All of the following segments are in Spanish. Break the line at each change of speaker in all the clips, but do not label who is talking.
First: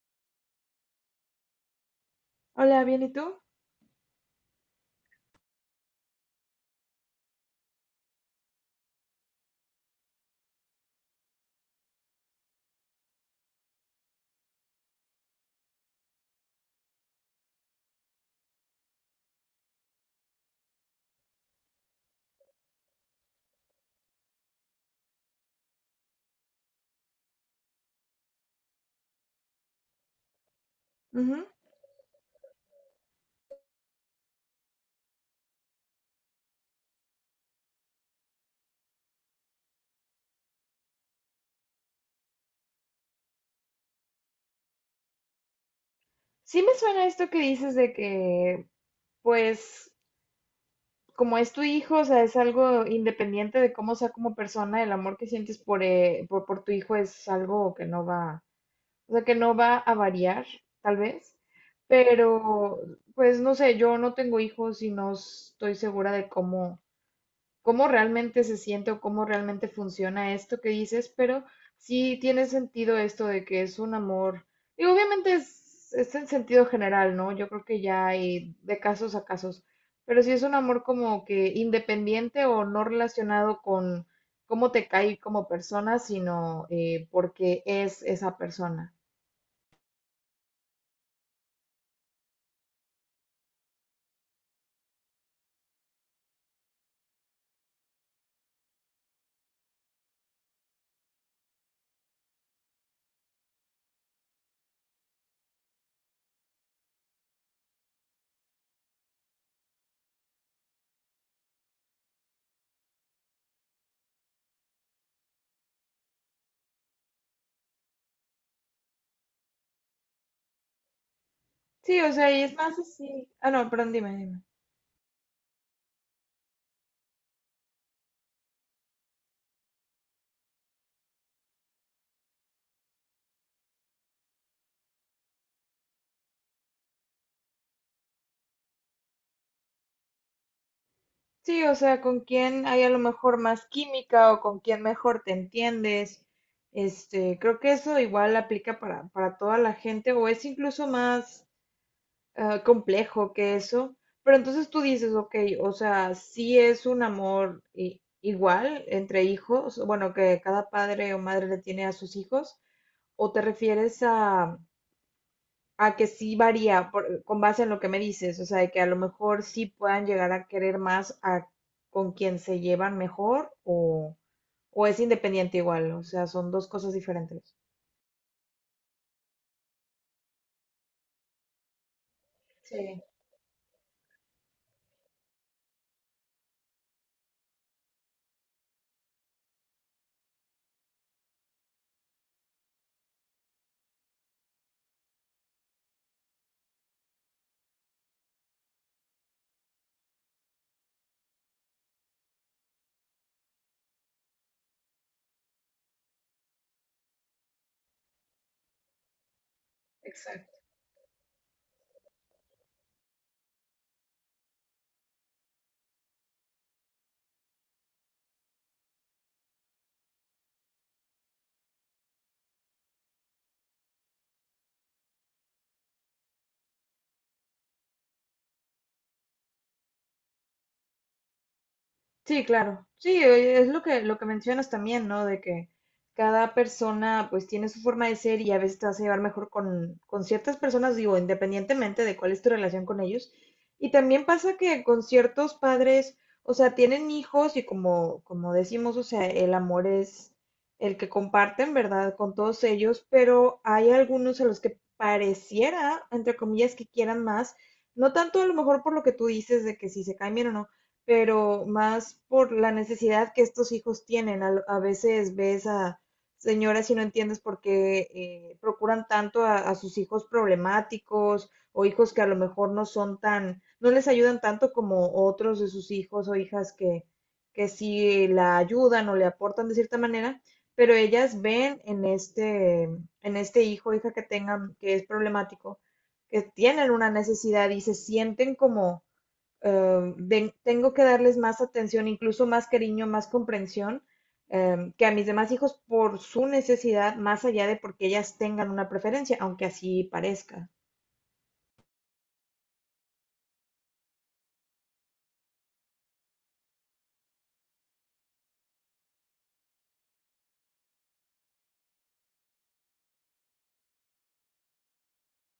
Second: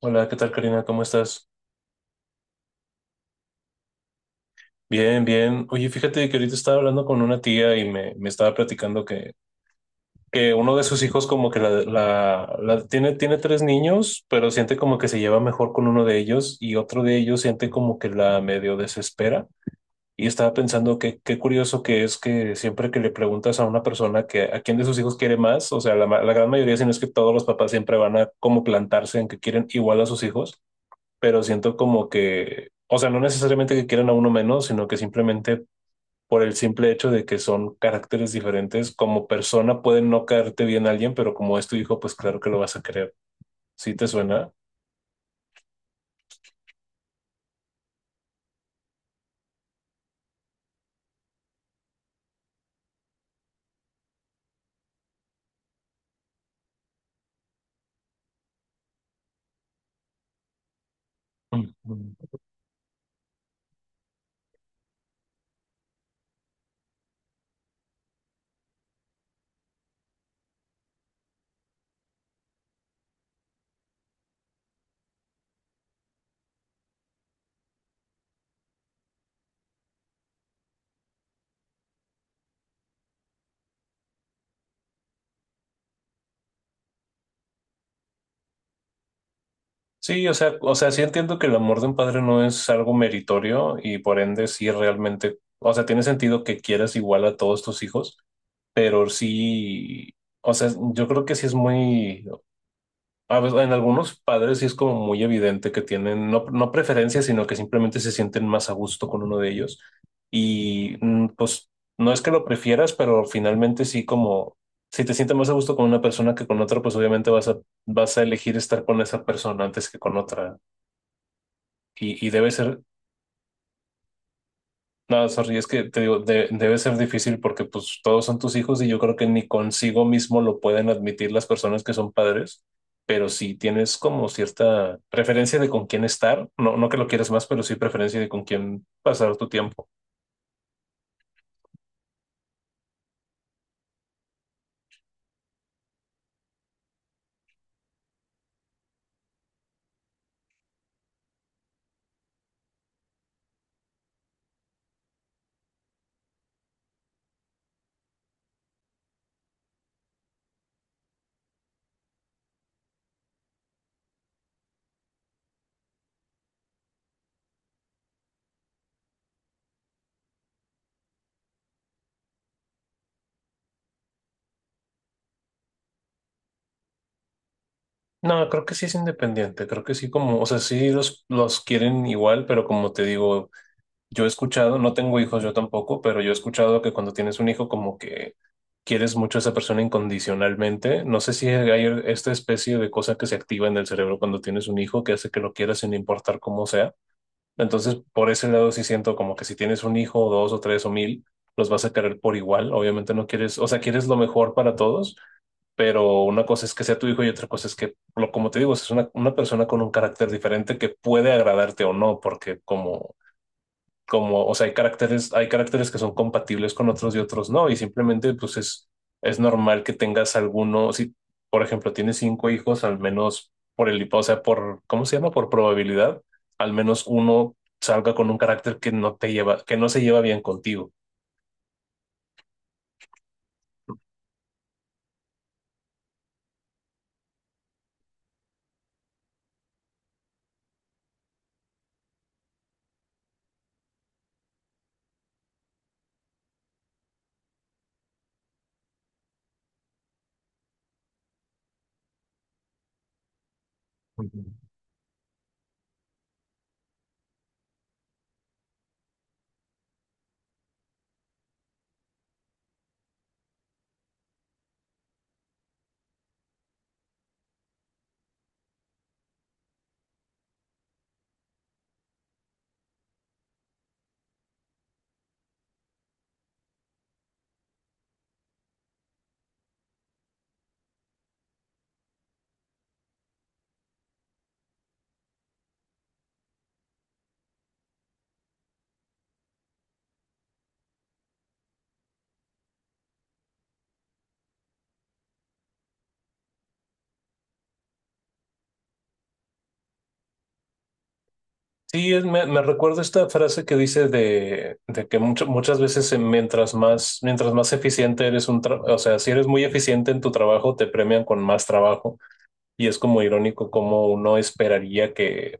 Hola, ¿qué tal, Karina? ¿Cómo estás?
Hola, bien, ¿y tú?
Bien, bien. Oye, fíjate que ahorita estaba hablando con una tía y me estaba platicando que uno de sus hijos como que tiene tres niños, pero siente como que se lleva mejor con uno de ellos y otro de ellos siente como que la medio desespera. Y estaba pensando que qué curioso que es que siempre que le preguntas a una persona que a quién de sus hijos quiere más, o sea, la gran mayoría, si no es que todos los papás siempre van a como plantarse en que quieren igual a sus hijos. Pero
Ujú.
siento como que, o sea, no necesariamente que quieran a uno menos, sino que simplemente por el simple hecho de que son caracteres diferentes, como persona puede no caerte bien a alguien, pero como es tu hijo, pues claro que lo vas a querer. ¿Sí te suena?
Sí me suena esto que dices de que, pues, como es tu hijo, o sea, es algo independiente de cómo sea como persona, el amor que sientes por tu hijo es algo que no va, o sea, que no va a variar, tal vez.
Ujú.
Pero, pues, no sé, yo no tengo hijos y no estoy segura de cómo, cómo realmente se siente o cómo realmente funciona esto que dices, pero sí tiene sentido esto de que es un amor. Y obviamente es en sentido general, ¿no? Yo creo que ya hay de casos a casos, pero sí es un amor como que independiente o no relacionado con cómo te cae como persona, sino porque es esa persona.
Sí, o sea, sí entiendo que el amor de un padre no es algo meritorio y por ende sí realmente, o sea, tiene sentido que quieras igual a todos tus hijos, pero sí, o sea, yo creo que sí es muy, a veces, en algunos padres sí es como muy evidente que tienen no preferencias, sino que simplemente se sienten más a gusto con uno de ellos. Y pues no es que lo prefieras, pero finalmente sí como si te sientes más a gusto con una persona que con otra, pues obviamente vas a elegir estar con esa persona antes que con otra.
Sí, o
Y,
sea,
y
y
debe
es más
ser
así. Ah, no, perdón, dime.
no, sorry, es que te digo, debe ser difícil porque pues todos son tus hijos y yo creo que ni consigo mismo lo pueden admitir las personas que son padres, pero si tienes como cierta preferencia de con quién estar, no que lo quieras más, pero sí preferencia de con quién pasar tu tiempo.
Sí, o sea, con quién hay a lo mejor más química o con quién mejor te entiendes. Este, creo que eso igual aplica para toda la gente o es incluso más complejo que eso. Pero entonces tú dices, ok, o sea, sí es un amor igual entre hijos, bueno, que cada padre o madre le tiene a sus hijos, o te refieres a que sí varía con base en lo que me dices, o sea, de que a lo mejor sí puedan llegar a querer más a con quien se llevan mejor o es independiente igual, o sea, son dos cosas diferentes.
No, creo que sí es independiente, creo que sí como, o sea, sí los quieren igual, pero
Sí,
como te digo, yo he escuchado, no tengo hijos yo tampoco, pero yo he escuchado que cuando tienes un hijo como que quieres mucho a esa persona incondicionalmente. No sé si hay esta especie de cosa que se activa en el cerebro cuando tienes un hijo que hace que lo quieras sin importar cómo sea. Entonces, por ese lado sí siento como que si tienes un hijo, o dos o tres o mil, los vas a querer por igual. Obviamente no quieres, o sea, quieres lo mejor para todos, pero una cosa es que sea tu hijo y otra cosa es que, lo, como te digo, es una persona con un carácter
exacto.
diferente que puede agradarte o no, porque o sea, hay caracteres que son compatibles con otros y otros no, y simplemente pues es normal que tengas alguno, si por ejemplo tienes cinco hijos, al menos por el, o sea, por, ¿cómo se llama? Por probabilidad, al menos uno salga con un carácter que no te lleva, que no se lleva bien contigo.
Sí, claro. Sí, es lo que mencionas también, ¿no? De que cada persona pues tiene su forma de ser y a veces te vas a llevar mejor con ciertas personas, digo, independientemente de cuál es tu relación con ellos. Y también pasa que con ciertos padres, o sea, tienen hijos y como, como decimos, o sea, el amor es el que comparten, ¿verdad? Con todos ellos, pero hay algunos
Ujú.
a los que pareciera, entre comillas, que quieran más. No tanto a lo mejor por lo que tú dices de que si se cambian o no, pero más por la necesidad que estos hijos tienen. A veces ves a señoras y no entiendes por qué procuran tanto a sus hijos problemáticos o hijos que a lo mejor no son tan, no les ayudan tanto como otros de sus hijos o hijas que sí la ayudan o le aportan de cierta manera, pero ellas ven en este hijo o hija que tengan que es problemático, que tienen una necesidad y se sienten como tengo que darles más atención, incluso más cariño, más comprensión, que a mis demás hijos por su necesidad, más allá de porque ellas tengan una preferencia, aunque así parezca.
Sí, me recuerdo esta frase que dice de que muchas veces mientras más eficiente eres un o sea, si eres muy eficiente en tu trabajo, te premian con más trabajo. Y es como irónico como uno esperaría que,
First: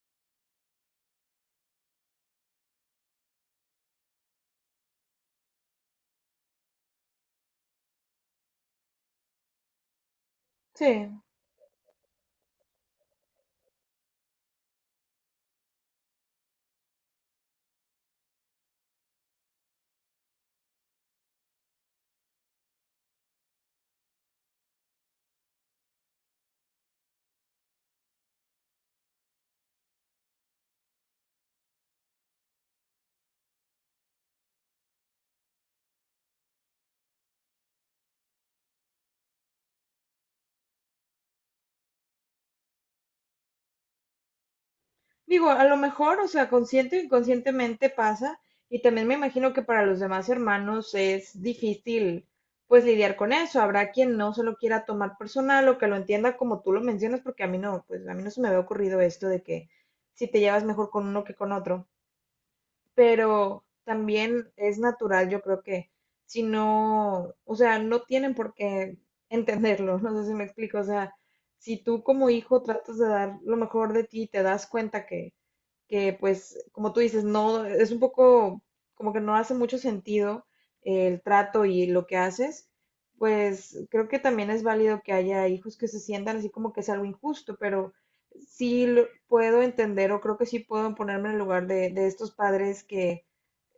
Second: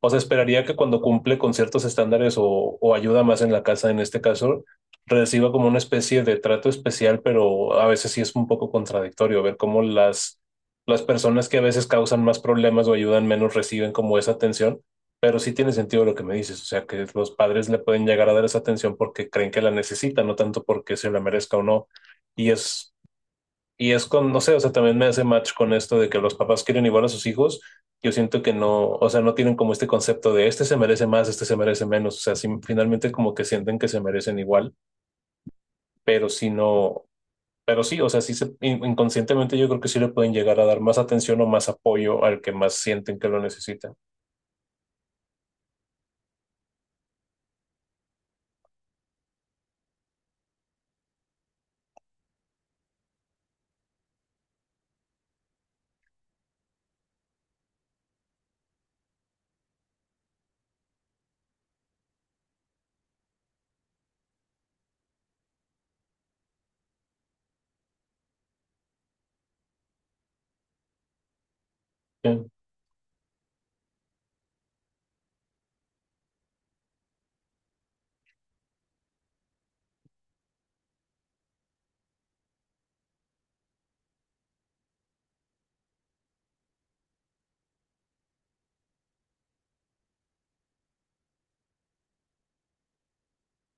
o sea, esperaría que cuando cumple con ciertos estándares o ayuda más en la casa, en este caso, reciba como una especie de trato especial, pero a veces sí es un poco contradictorio ver cómo
Sí,
las personas que a veces causan más problemas o ayudan menos reciben como esa atención. Pero sí tiene sentido lo que me dices, o sea, que los padres le pueden llegar a dar esa atención porque creen que la necesitan, no tanto porque se la merezca o no. Y es y es con, no sé, o sea, también me hace match con esto de que los papás quieren igual a sus hijos. Yo siento que no, o sea, no tienen como este concepto de este se merece más, este se merece menos. O sea, sí, finalmente como que sienten que se merecen igual, pero si no, pero sí, o sea, sí se, inconscientemente yo creo que sí le pueden llegar a dar más atención o más apoyo al que más sienten que lo necesitan.
digo, a lo mejor, o sea, consciente o inconscientemente pasa, y también me imagino que para los demás hermanos es difícil, pues, lidiar con eso. Habrá quien no se lo quiera tomar personal o que lo entienda como tú lo mencionas, porque a mí no, pues, a mí no se me había ocurrido esto de que si te llevas mejor con uno que con otro. Pero también es natural, yo creo que si no, o sea, no tienen por qué entenderlo, no sé si me explico, o sea, si tú como
Sí.
hijo tratas de dar lo mejor de ti, te das cuenta que pues, como tú dices, no, es un poco como que no hace mucho sentido, el trato y lo que haces, pues creo que también es válido que haya hijos que se sientan así como que es algo injusto, pero sí puedo entender o creo que sí puedo ponerme en el lugar de estos padres que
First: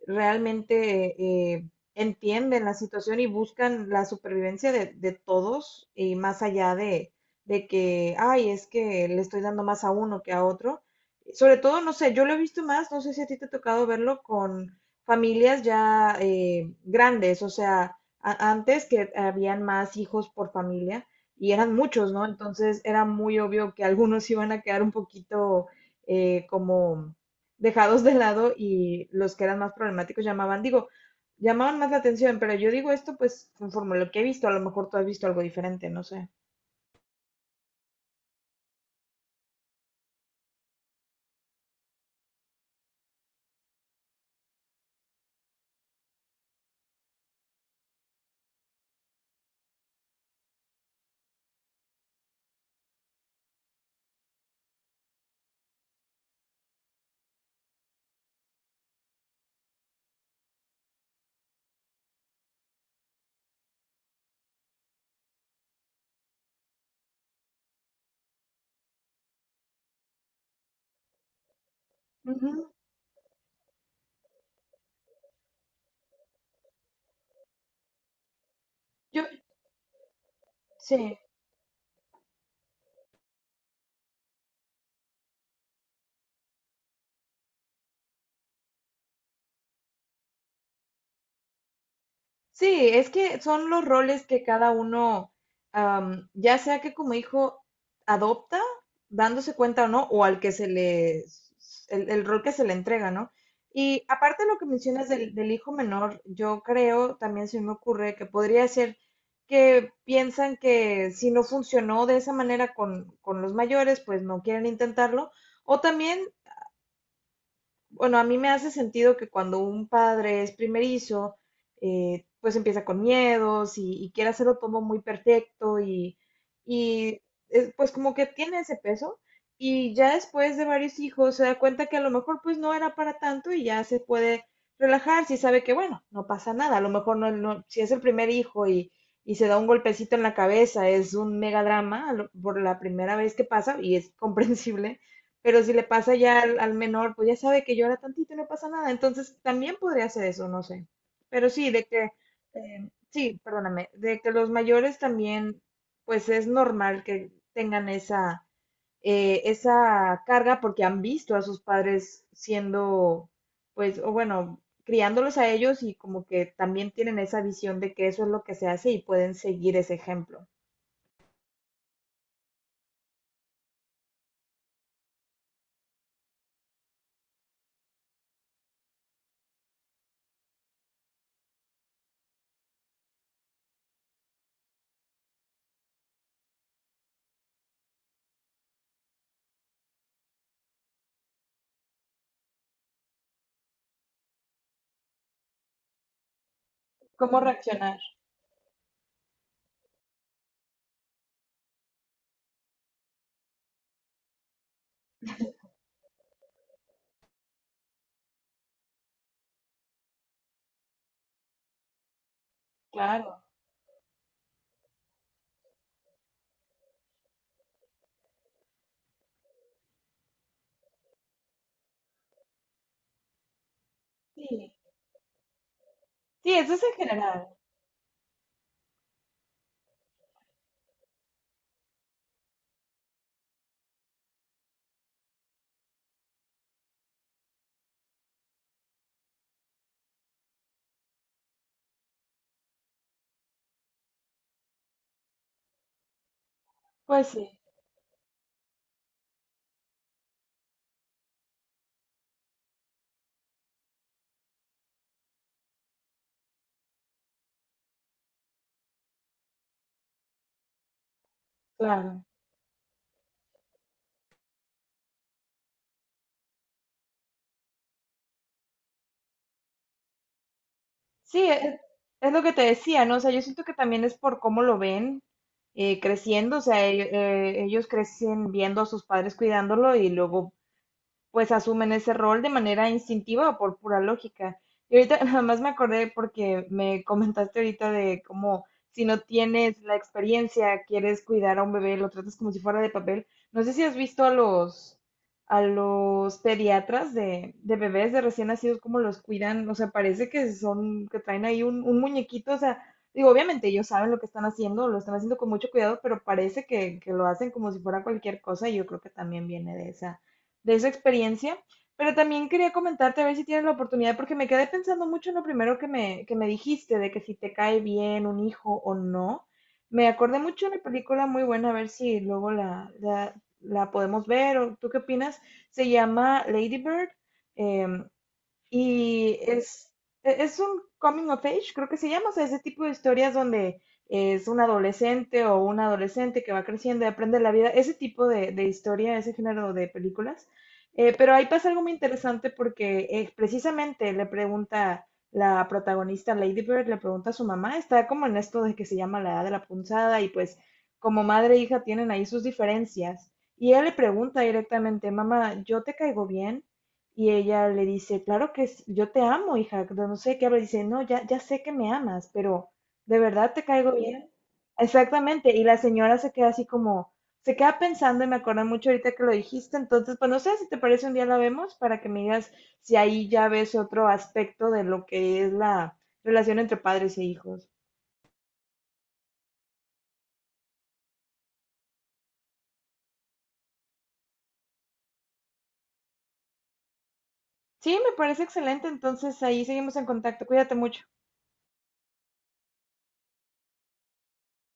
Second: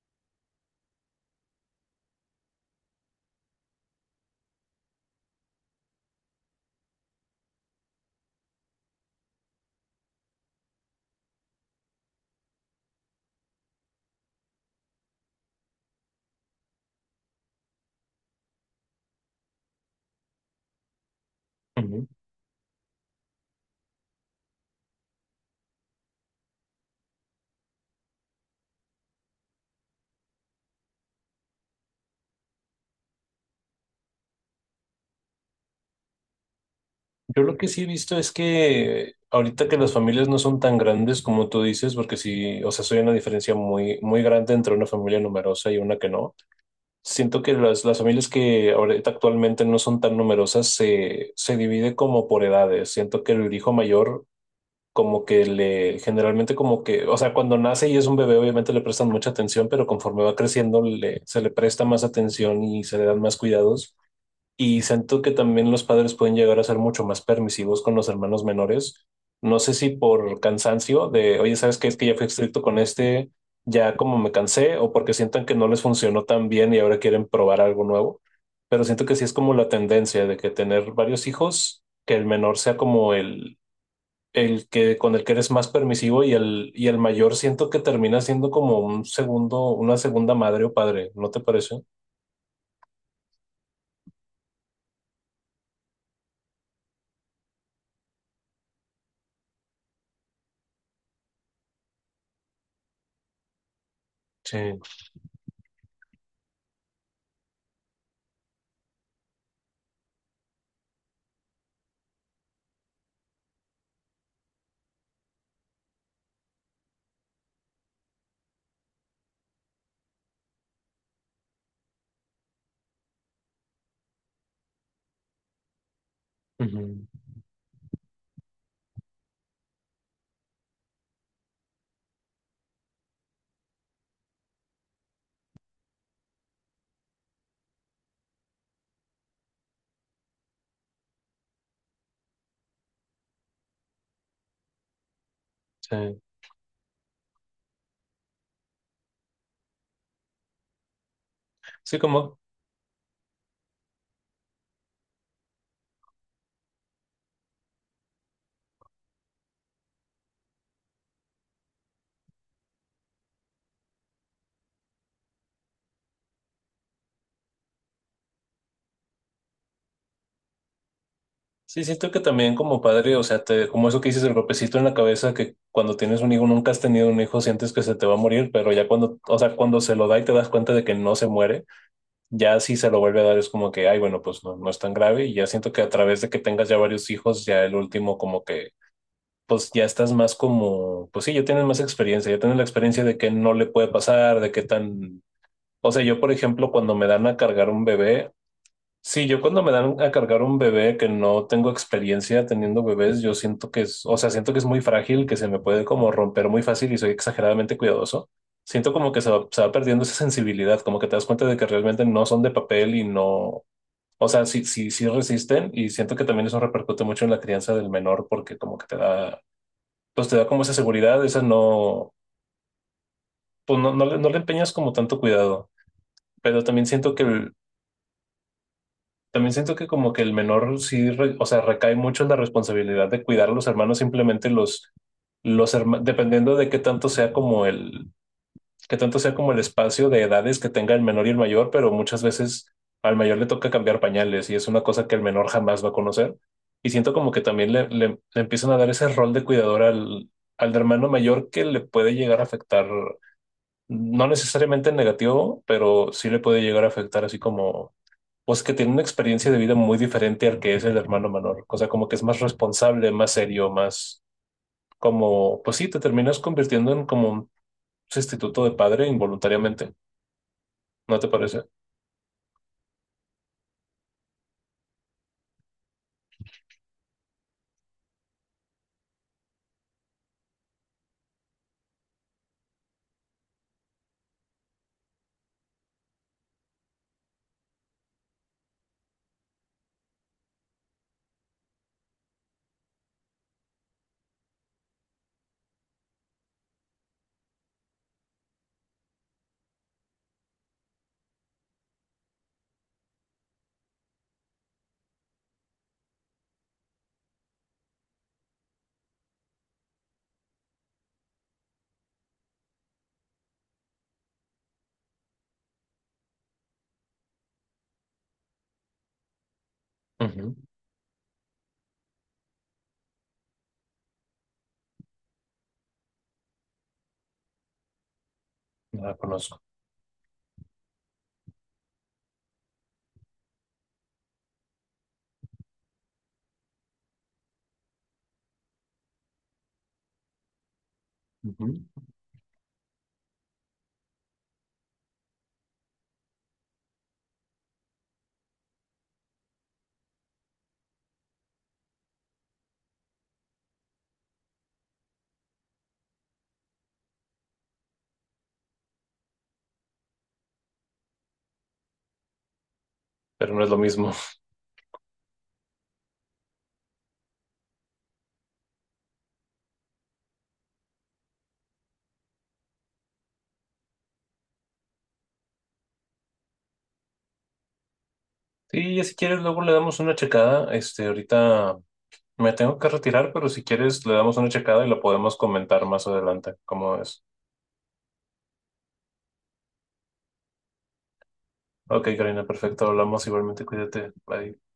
realmente eh, entienden la situación y buscan la supervivencia de todos y más allá de que, ay, es que le estoy dando más a uno que a otro. Sobre todo, no sé, yo lo he visto más, no sé si a ti te ha tocado verlo con familias ya grandes, o sea, antes que habían más hijos por familia y eran
Ujú.
muchos, ¿no? Entonces era muy obvio que algunos iban a quedar un poquito como dejados de lado y los que eran más problemáticos llamaban, digo, llamaban más la atención, pero yo digo esto pues conforme a lo que he visto, a lo mejor tú has visto algo diferente, no sé.
Yo lo que sí he visto es que ahorita que las familias no son tan grandes como tú dices, porque sí, o sea, soy una diferencia muy grande entre una familia numerosa y una que no. Siento que las familias que ahorita actualmente no son tan numerosas se divide como por edades. Siento que el hijo mayor como que le generalmente como que, o sea, cuando nace y es un bebé obviamente le prestan mucha atención, pero conforme va creciendo le, se le presta más atención y se le dan más cuidados. Y siento que también los padres pueden llegar a ser mucho más permisivos con los hermanos menores. No sé si por cansancio de, oye, ¿sabes qué? Es que ya fui estricto
Ujú.
con este, ya como me cansé, o porque sientan que no les funcionó tan bien y ahora quieren probar algo nuevo. Pero siento que
Yo,
sí es como la tendencia de que tener
sí.
varios hijos, que el menor sea como el que con el que eres más permisivo y el mayor siento que termina siendo como un segundo, una segunda madre o padre, ¿no te parece?
Sí, es que son los roles que cada uno, ya sea que como hijo adopta, dándose cuenta o no, o al que se le, el rol que se le entrega, ¿no? Y aparte de lo que
Sí.
mencionas del, del hijo menor, yo creo, también se me ocurre que podría ser que piensan que si no funcionó de esa manera con los mayores, pues no quieren intentarlo, o también bueno, a mí me hace sentido que cuando un padre es primerizo, pues empieza con miedos y quiere hacerlo todo muy perfecto
Ujú.
y pues como que tiene ese peso y ya después de varios hijos se da cuenta que a lo mejor pues no era para tanto y ya se puede relajar si sabe que bueno, no pasa nada, a lo mejor si es el primer hijo y se da un golpecito en la cabeza, es un mega drama por la primera vez que pasa y es comprensible, pero si le pasa
Sí.
ya al, al menor, pues ya sabe que llora tantito y no pasa nada. Entonces también podría hacer eso, no sé. Pero sí, de
Sí,
que,
como
sí, perdóname, de que los mayores también, pues es normal que tengan esa, esa carga porque han visto a sus padres siendo, pues, o bueno, criándolos a ellos y como que también tienen esa visión de que eso es lo que se hace y pueden seguir ese ejemplo.
sí, siento que también como padre, o sea, te, como eso que dices, el golpecito en la cabeza, que cuando tienes un hijo, nunca has tenido un hijo, sientes que se te va a morir, pero ya cuando, o sea, cuando se lo da y te das cuenta de que no se muere, ya si se lo vuelve a dar es como que, ay, bueno, pues no, no es tan grave y ya siento que a través de que tengas ya varios hijos, ya el último como que, pues ya estás más como, pues sí, ya tienes más experiencia, ya tienes la experiencia de que no le puede pasar, de qué tan... O sea, yo, por ejemplo, cuando me dan a
¿Cómo
cargar un
reaccionar?
bebé, sí, yo cuando me dan a cargar un bebé que no tengo experiencia teniendo bebés, yo siento que es, o sea, siento que es muy frágil, que se me puede como romper muy fácil y soy exageradamente cuidadoso. Siento como que se va perdiendo esa sensibilidad, como que te das cuenta de que realmente no son de papel y
Claro.
no, o sea, sí resisten y siento que también eso repercute mucho en la crianza del menor porque como que te da, pues te da como esa seguridad, esa no, pues no, no le
Sí,
empeñas como tanto cuidado,
sí,
pero
eso es
también
en
siento que
general.
también siento que como que el menor sí, o sea, recae mucho en la responsabilidad de cuidar a los hermanos, simplemente los hermanos, dependiendo de qué tanto sea como el, qué tanto sea como el espacio de edades que tenga el menor y el mayor, pero muchas veces al mayor le toca cambiar pañales y es una cosa que el menor jamás va a conocer. Y siento
Pues
como que
sí,
también le empiezan a dar ese rol de cuidador al, al hermano mayor que le puede llegar a afectar, no necesariamente en negativo, pero sí le puede llegar a afectar así como pues que tiene una experiencia de vida muy diferente al que es el hermano menor. O sea, como que es
claro.
más responsable, más serio, más como, pues sí, te terminas convirtiendo en como un sustituto de padre involuntariamente, ¿no te
Sí,
parece?
es lo que te decía, ¿no? O sea, yo siento que también es por cómo lo ven creciendo, o sea, ellos crecen viendo a sus padres cuidándolo y luego pues asumen ese rol de manera instintiva o por pura lógica. Y ahorita nada más me acordé porque me comentaste ahorita de cómo si no tienes la experiencia, quieres cuidar a un bebé, lo tratas como si fuera de papel. No sé si has visto a los pediatras de bebés de recién nacidos, cómo los cuidan. O sea, parece que son, que traen ahí un muñequito. O sea, digo, obviamente ellos saben lo que están haciendo, lo están haciendo con mucho cuidado, pero parece que lo hacen como si fuera cualquier cosa y yo creo que también viene de esa experiencia. Pero también quería comentarte a ver si tienes la oportunidad, porque me quedé pensando mucho en lo primero que me dijiste, de que si te cae bien un hijo o no. Me acordé
Ujú.
mucho de una película muy buena, a ver si luego la podemos ver, o tú qué opinas. Se llama Lady Bird. eh,
No la
y
conozco,
es, es un coming of age, creo que se llama, o sea, ese tipo de historias donde es un adolescente o un adolescente que va creciendo y aprende la vida, ese tipo de historia, ese género de películas. Pero ahí
ujú.
pasa algo muy interesante porque precisamente le pregunta la protagonista Lady Bird, le pregunta a su mamá, está como en esto de que se llama la edad de la punzada y pues como madre e hija tienen ahí sus diferencias. Y ella le pregunta directamente, mamá, ¿yo te caigo bien? Y ella le dice, claro yo te amo, hija, pero no sé qué habla. Dice, no, ya, ya sé que me amas, pero ¿de
Pero
verdad
no
te
es lo
caigo
mismo.
bien? Exactamente. Y la señora se queda así como, se queda pensando y me acuerdo mucho ahorita que lo dijiste. Entonces, pues no sé si te parece un día la vemos para que me digas si ahí ya ves otro aspecto de lo que es la relación entre padres e hijos.
Sí, ya si quieres, luego le damos una checada. Este, ahorita me tengo que retirar, pero si quieres, le damos una checada y la podemos comentar más adelante, ¿cómo es?
Sí, me parece excelente. Entonces ahí seguimos en contacto. Cuídate mucho.
Ok, Karina, perfecto, hablamos igualmente, cuídate, bye.